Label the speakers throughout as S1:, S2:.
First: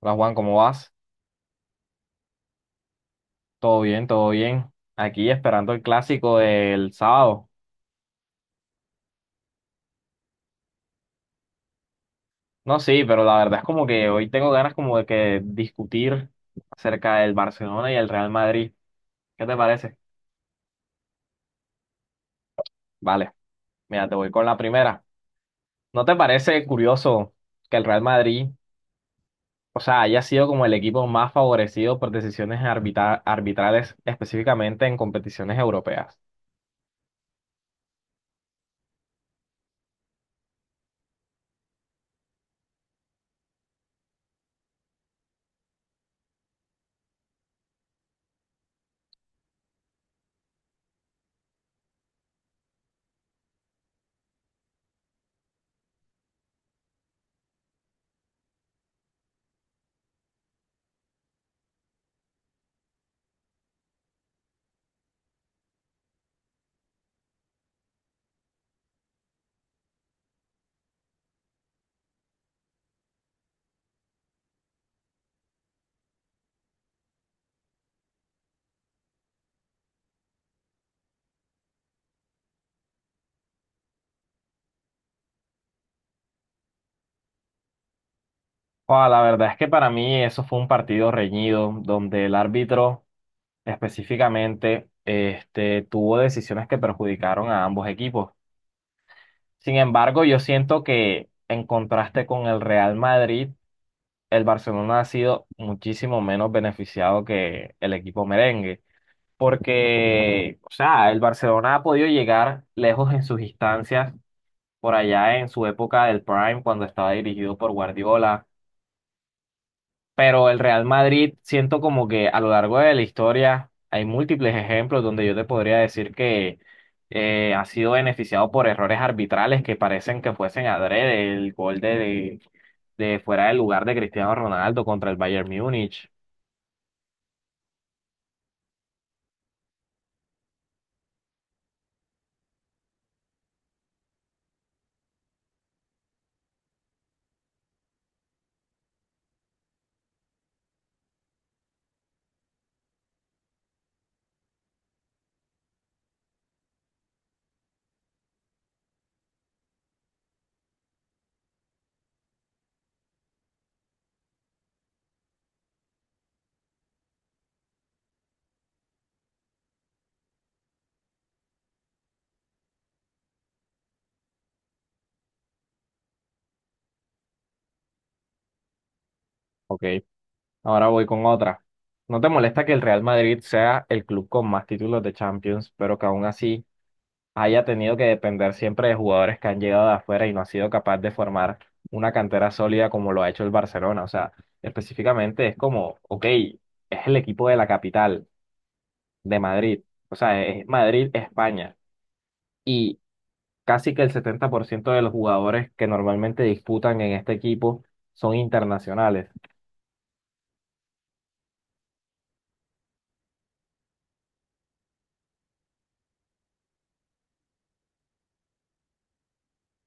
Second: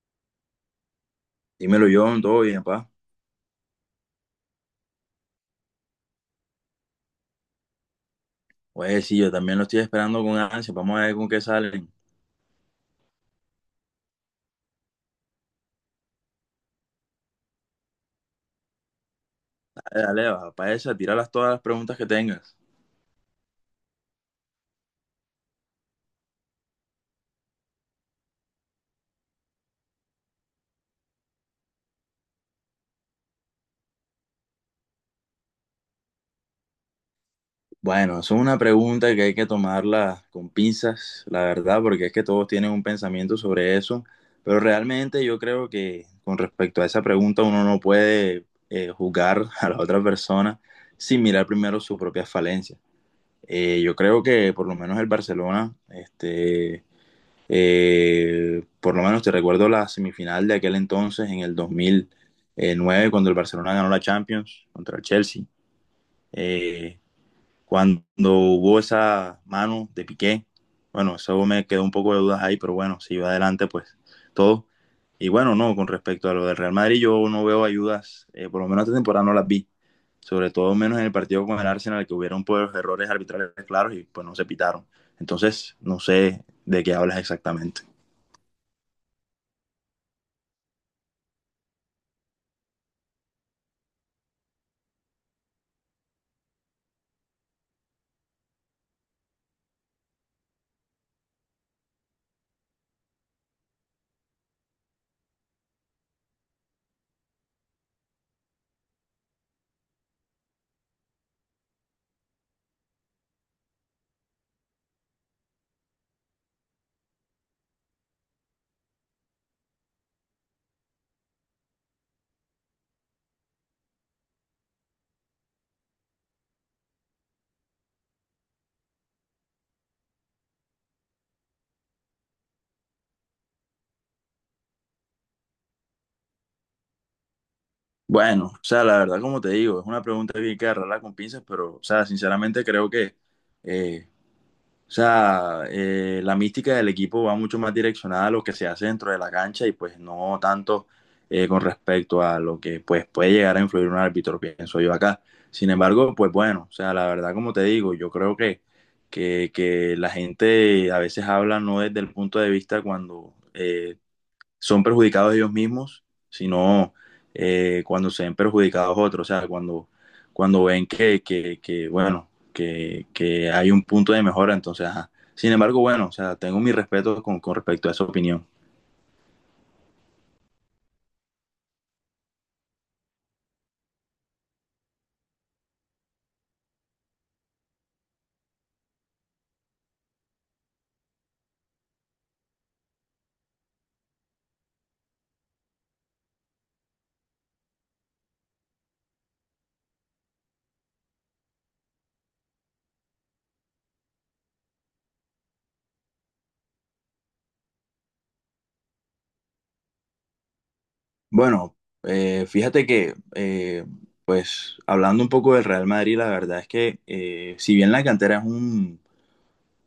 S1: Hola Juan, ¿cómo vas?
S2: Dímelo, John, todo bien, pa.
S1: Todo bien, todo bien. Aquí esperando el clásico del sábado.
S2: Pues sí, yo también lo estoy esperando con ansia. Vamos a ver con qué salen.
S1: No, sí, pero la verdad es como que hoy tengo ganas como de que discutir acerca del Barcelona y el Real Madrid. ¿Qué te parece?
S2: Dale, dale, va, pa esa, tíralas todas las preguntas que tengas.
S1: Vale, mira, te voy con la primera. ¿No te parece curioso que el Real Madrid, o sea, haya sido como el equipo más favorecido por decisiones arbitrales, específicamente en competiciones europeas?
S2: Bueno, eso es una pregunta que hay que tomarla con pinzas, la verdad, porque es que todos tienen un pensamiento sobre eso. Pero realmente yo creo que con respecto a esa pregunta uno no puede juzgar a la otra persona sin mirar primero sus propias falencias. Yo creo que por lo menos el Barcelona, por lo menos te recuerdo la semifinal de aquel entonces, en el 2009, cuando el Barcelona ganó la Champions contra el Chelsea. Eh, cuando hubo esa mano de Piqué, bueno, eso me quedó un poco de dudas ahí, pero bueno, si va adelante, pues todo. Y bueno, no, con respecto a lo del Real Madrid, yo no veo ayudas, por lo menos esta temporada no las vi, sobre todo menos en el partido con el Arsenal, que hubieron pues, errores arbitrales claros y pues no se pitaron. Entonces, no sé de qué hablas exactamente.
S1: O la verdad es que para mí eso fue un partido reñido, donde el árbitro específicamente este, tuvo decisiones que perjudicaron a ambos equipos. Sin embargo, yo siento que en contraste con el Real Madrid, el Barcelona ha sido muchísimo menos beneficiado que el equipo merengue, porque, o sea, el Barcelona ha podido llegar lejos en sus instancias, por allá en su época del Prime, cuando estaba dirigido por Guardiola. Pero el Real Madrid, siento como que a lo largo de la historia hay múltiples ejemplos donde yo te podría decir que ha sido beneficiado por errores arbitrales que parecen que fuesen adrede. El gol de fuera del lugar de Cristiano Ronaldo contra el Bayern Múnich.
S2: Bueno, o sea, la verdad, como te digo, es una pregunta bien que agarrarla con pinzas, pero, o sea, sinceramente creo que, eh, o sea, la mística del equipo va mucho más direccionada a lo que se hace dentro de la cancha y pues no tanto con respecto a lo que pues puede llegar a influir un árbitro, pienso yo acá. Sin embargo, pues bueno, o sea, la verdad, como te digo, yo creo que, que la gente a veces habla no desde el punto de vista cuando... son perjudicados ellos mismos, sino cuando se ven perjudicados otros, o sea, cuando ven que, que bueno, hay un punto de mejora, entonces, ajá. Sin embargo, bueno, o sea, tengo mi respeto con respecto a esa opinión.
S1: Ok, ahora voy con otra. ¿No te molesta que el Real Madrid sea el club con más títulos de Champions, pero que aún así haya tenido que depender siempre de jugadores que han llegado de afuera y no ha sido capaz de formar una cantera sólida como lo ha hecho el Barcelona? O sea, específicamente es como, ok, es el equipo de la capital, de Madrid. O sea, es Madrid, España. Y casi que el 70% de los jugadores que normalmente disputan en este equipo son internacionales.
S2: Bueno, fíjate que, pues, hablando un poco del Real Madrid, la verdad es que, si bien la cantera es un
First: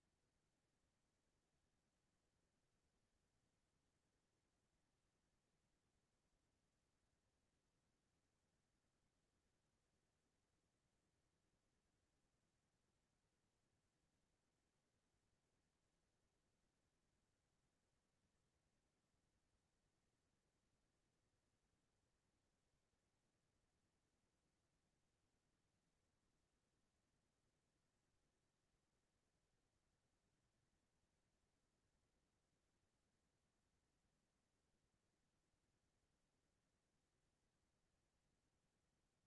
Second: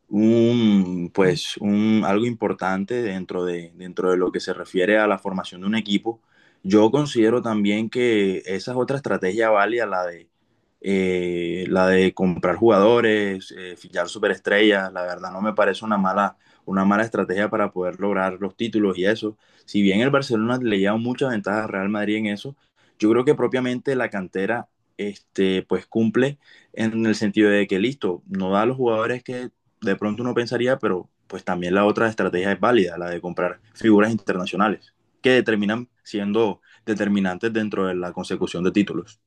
S2: un, pues, algo importante dentro de lo que se refiere a la formación de un equipo. Yo considero también que esa es otra estrategia válida, la de comprar jugadores, fichar superestrellas. La verdad no me parece una mala estrategia para poder lograr los títulos y eso. Si bien el Barcelona le lleva muchas ventajas a Real Madrid en eso, yo creo que propiamente la cantera pues cumple en el sentido de que listo, no da a los jugadores que de pronto uno pensaría, pero pues también la otra estrategia es válida, la de comprar figuras internacionales, que determinan siendo determinantes dentro de la consecución de títulos.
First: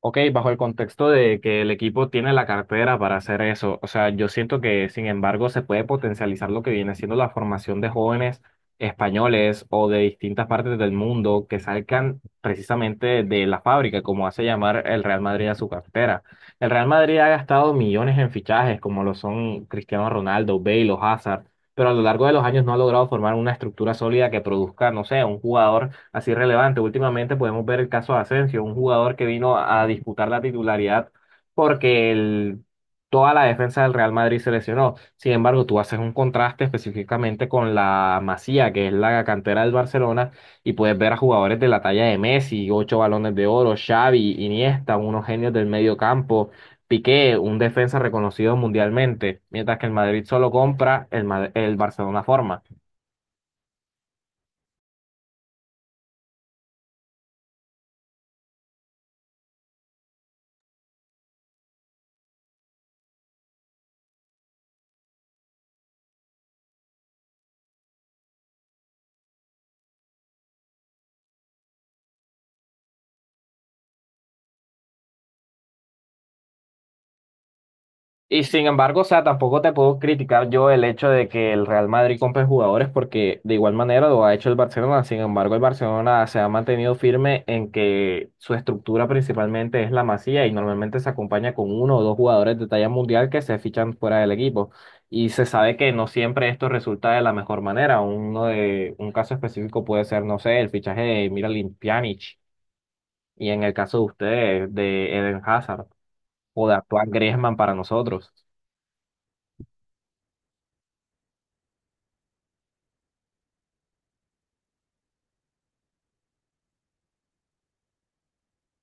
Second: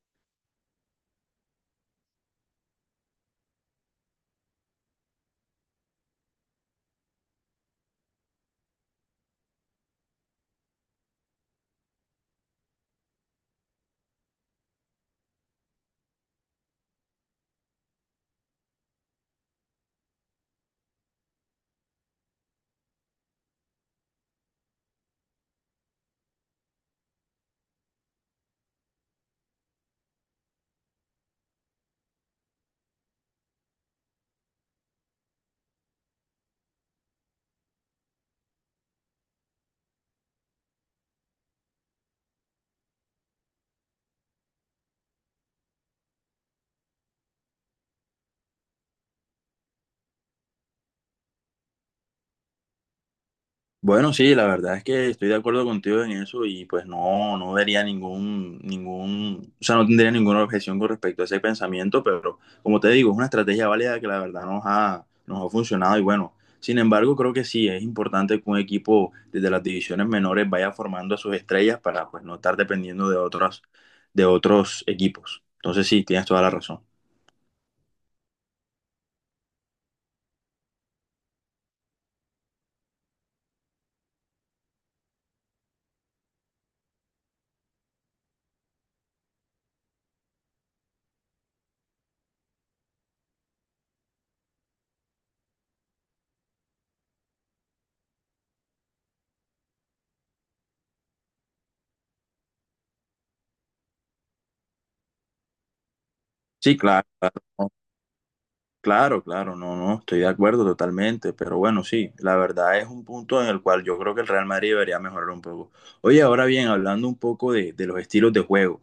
S1: Ok, bajo el contexto de que el equipo tiene la cartera para hacer eso, o sea, yo siento que sin embargo se puede potencializar lo que viene siendo la formación de jóvenes españoles o de distintas partes del mundo que salgan precisamente de la fábrica, como hace llamar el Real Madrid a su cartera. El Real Madrid ha gastado millones en fichajes, como lo son Cristiano Ronaldo, Bale o Hazard, pero a lo largo de los años no ha logrado formar una estructura sólida que produzca, no sé, un jugador así relevante. Últimamente podemos ver el caso de Asensio, un jugador que vino a disputar la titularidad porque toda la defensa del Real Madrid se lesionó. Sin embargo, tú haces un contraste específicamente con la Masía, que es la cantera del Barcelona, y puedes ver a jugadores de la talla de Messi, ocho balones de oro, Xavi, Iniesta, unos genios del medio campo. Piqué, un defensa reconocido mundialmente, mientras que el Madrid solo compra, el Barcelona forma.
S2: Bueno, sí, la verdad es que estoy de acuerdo contigo en eso y pues no, no vería o sea, no tendría ninguna objeción con respecto a ese pensamiento, pero como te digo, es una estrategia válida que la verdad nos ha funcionado y bueno, sin embargo, creo que sí, es importante que un equipo desde las divisiones menores vaya formando a sus estrellas para pues no estar dependiendo de otros equipos. Entonces sí, tienes toda la razón.
S1: Y sin embargo, o sea, tampoco te puedo criticar yo el hecho de que el Real Madrid compre jugadores porque de igual manera lo ha hecho el Barcelona. Sin embargo, el Barcelona se ha mantenido firme en que su estructura principalmente es la Masía y normalmente se acompaña con uno o dos jugadores de talla mundial que se fichan fuera del equipo. Y se sabe que no siempre esto resulta de la mejor manera. Uno de un caso específico puede ser, no sé, el fichaje de Miralem Pjanic y en el caso de ustedes de Eden Hazard o de
S2: Sí, claro.
S1: actual Griezmann
S2: Claro.
S1: para nosotros.
S2: Claro, claro, no, no, estoy de acuerdo totalmente, pero bueno, sí, la verdad es un punto en el cual yo creo que el Real Madrid debería mejorar un poco. Oye, ahora bien, hablando un poco de los estilos de juego,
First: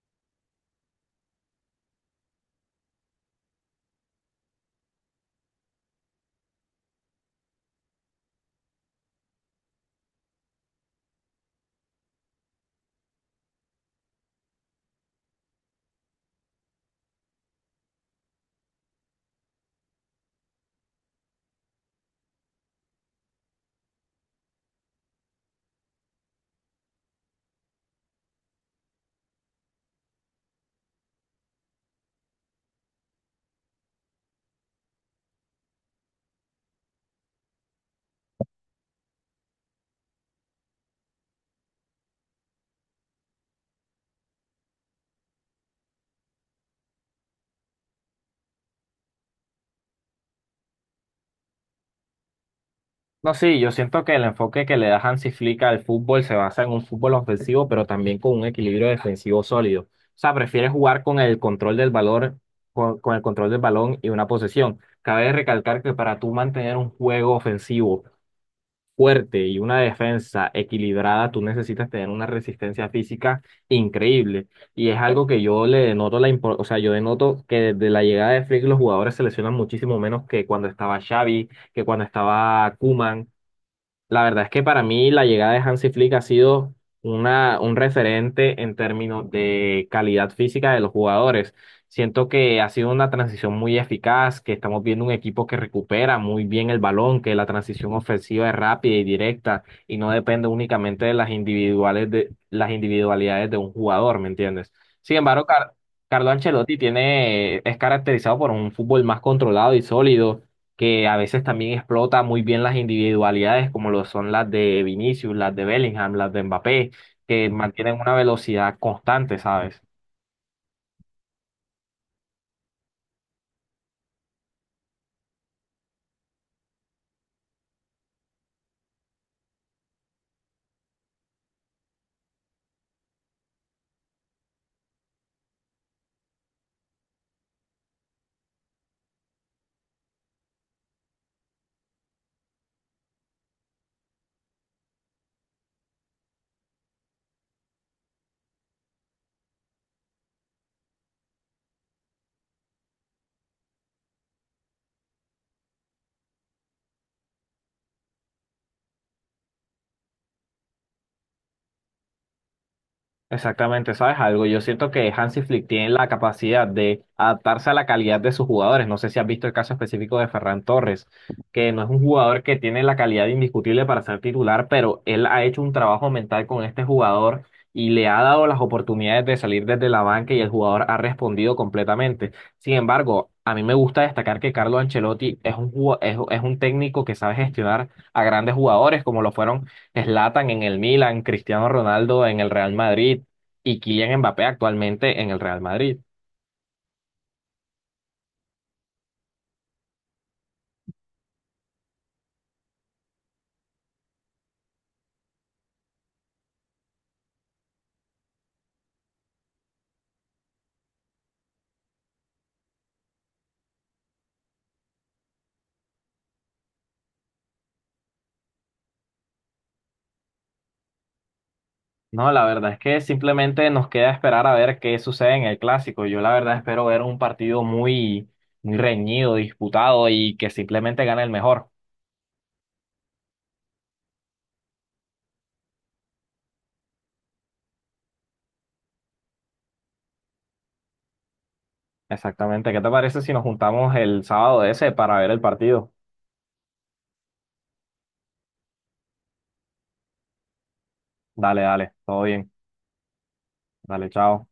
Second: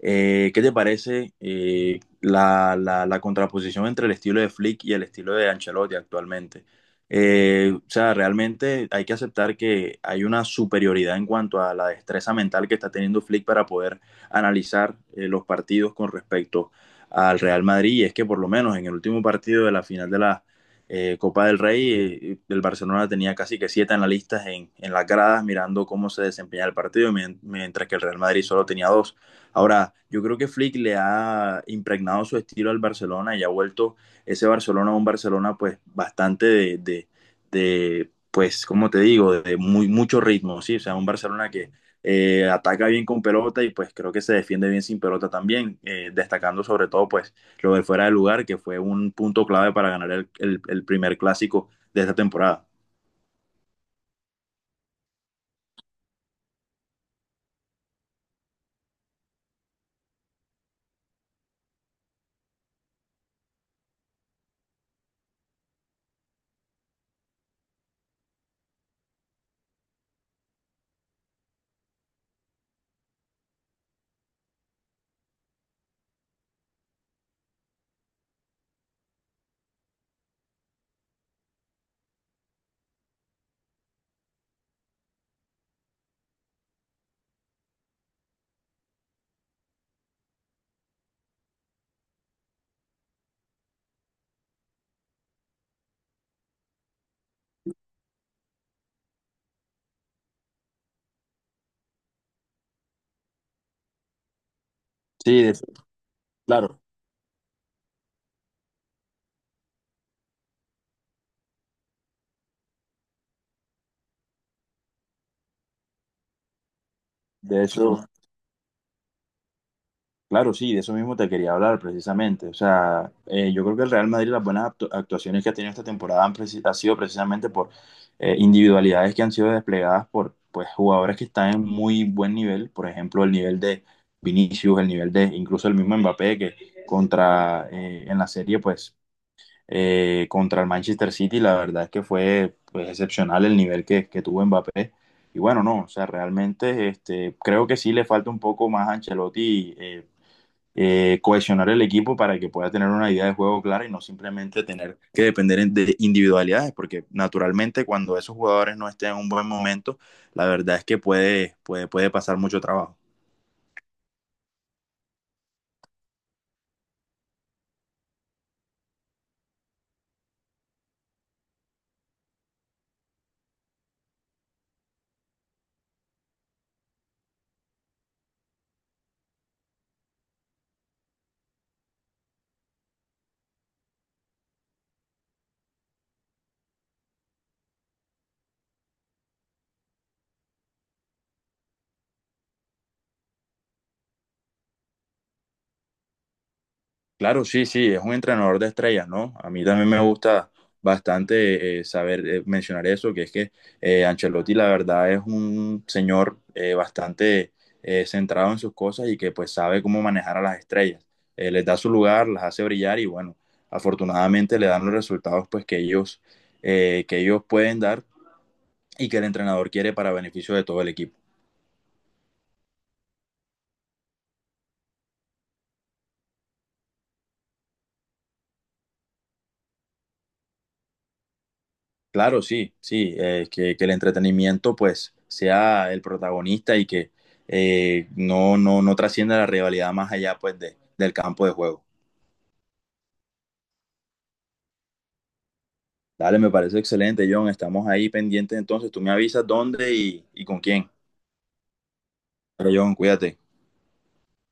S2: ¿qué te parece la la contraposición entre el estilo de Flick y el estilo de Ancelotti actualmente? O sea, realmente hay que aceptar que hay una superioridad en cuanto a la destreza mental que está teniendo Flick para poder analizar los partidos con respecto al Real Madrid. Y es que por lo menos en el último partido de la final de la Copa del Rey, el Barcelona tenía casi que siete analistas en las gradas mirando cómo se desempeñaba el partido, mientras que el Real Madrid solo tenía dos. Ahora, yo creo que Flick le ha impregnado su estilo al Barcelona y ha vuelto ese Barcelona a un Barcelona pues bastante de pues, como te digo, de mucho ritmo, ¿sí? O sea, un Barcelona que ataca bien con pelota y pues creo que se defiende bien sin pelota también, destacando sobre todo pues lo de fuera de lugar, que fue un punto clave para ganar el primer clásico de esta temporada.
S1: No, sí, yo siento que el enfoque que le da Hansi Flick al fútbol se basa en un fútbol ofensivo, pero también con un equilibrio defensivo sólido. O sea, prefiere jugar con el control del balón, con el control del balón y una posesión. Cabe recalcar que para tú mantener un juego ofensivo fuerte y una defensa equilibrada, tú necesitas tener una resistencia física increíble. Y es algo que yo le denoto o sea, yo denoto que desde la llegada de Flick los jugadores se lesionan muchísimo menos que cuando estaba Xavi, que cuando estaba Koeman. La verdad es que para mí la llegada de Hansi Flick ha sido un referente en términos de calidad física de los jugadores. Siento que ha sido una transición muy eficaz, que estamos viendo un equipo que recupera muy bien el balón, que la transición ofensiva es rápida y directa y no depende únicamente de las individualidades de un jugador, ¿me entiendes? Sin embargo, Carlo Ancelotti es caracterizado por un fútbol más controlado y sólido que a veces también explota muy bien las individualidades, como lo son las de Vinicius, las de Bellingham, las de Mbappé, que
S2: De
S1: mantienen
S2: eso,
S1: una velocidad constante, ¿sabes?
S2: Claro, sí, de eso mismo te quería hablar precisamente. O sea, yo creo que el Real Madrid, las buenas actuaciones que ha tenido esta temporada ha sido precisamente por individualidades que han sido desplegadas por pues, jugadores que están en muy buen nivel. Por ejemplo, el nivel de Vinicius, el nivel de incluso el mismo Mbappé, que contra en la serie, pues contra el Manchester City, la verdad es que fue pues, excepcional el nivel que tuvo Mbappé. Y bueno, no, o sea, realmente este, creo que sí le falta un poco más a Ancelotti. Cohesionar el equipo para que pueda tener una idea de juego clara y no simplemente tener que depender de individualidades, porque naturalmente cuando esos jugadores no estén en un buen momento, la verdad es que puede pasar mucho trabajo.
S1: Exactamente, ¿sabes algo? Yo siento que Hansi Flick tiene la capacidad de adaptarse a la calidad de sus jugadores. No sé si has visto el caso específico de Ferran Torres, que no es un jugador que tiene la calidad indiscutible para ser titular, pero él ha hecho un trabajo mental con este jugador y le ha dado las oportunidades de salir desde la banca y el jugador ha respondido completamente. Sin embargo, a mí me gusta destacar que Carlo Ancelotti es un técnico que sabe gestionar a grandes jugadores como lo fueron: Zlatan en el Milan, Cristiano Ronaldo en el Real Madrid, y Kylian Mbappé actualmente en el Real Madrid.
S2: Claro, sí, sí, es un entrenador de estrellas, ¿no? A mí también me gusta bastante saber mencionar eso, que es que Ancelotti la verdad es un señor bastante centrado en sus cosas y que pues sabe cómo manejar a las estrellas. Les da su lugar, las hace brillar y bueno, afortunadamente le dan los resultados pues que ellos pueden dar y que el entrenador quiere para beneficio de todo el equipo.
S1: No, la verdad es que simplemente nos queda esperar a ver qué sucede en el clásico. Yo la verdad espero ver un partido muy, muy reñido, disputado y que simplemente gane el mejor.
S2: Claro, sí, sí, que el entretenimiento pues sea el protagonista y que no, no, no trascienda la rivalidad más allá pues del campo de juego.
S1: Exactamente. ¿Qué te parece si nos juntamos el sábado ese para ver el partido?
S2: Dale, me parece excelente, John. Estamos ahí pendientes entonces. Tú me avisas dónde y con quién.
S1: Dale, dale, todo bien.
S2: Pero John, cuídate.
S1: Dale, chao.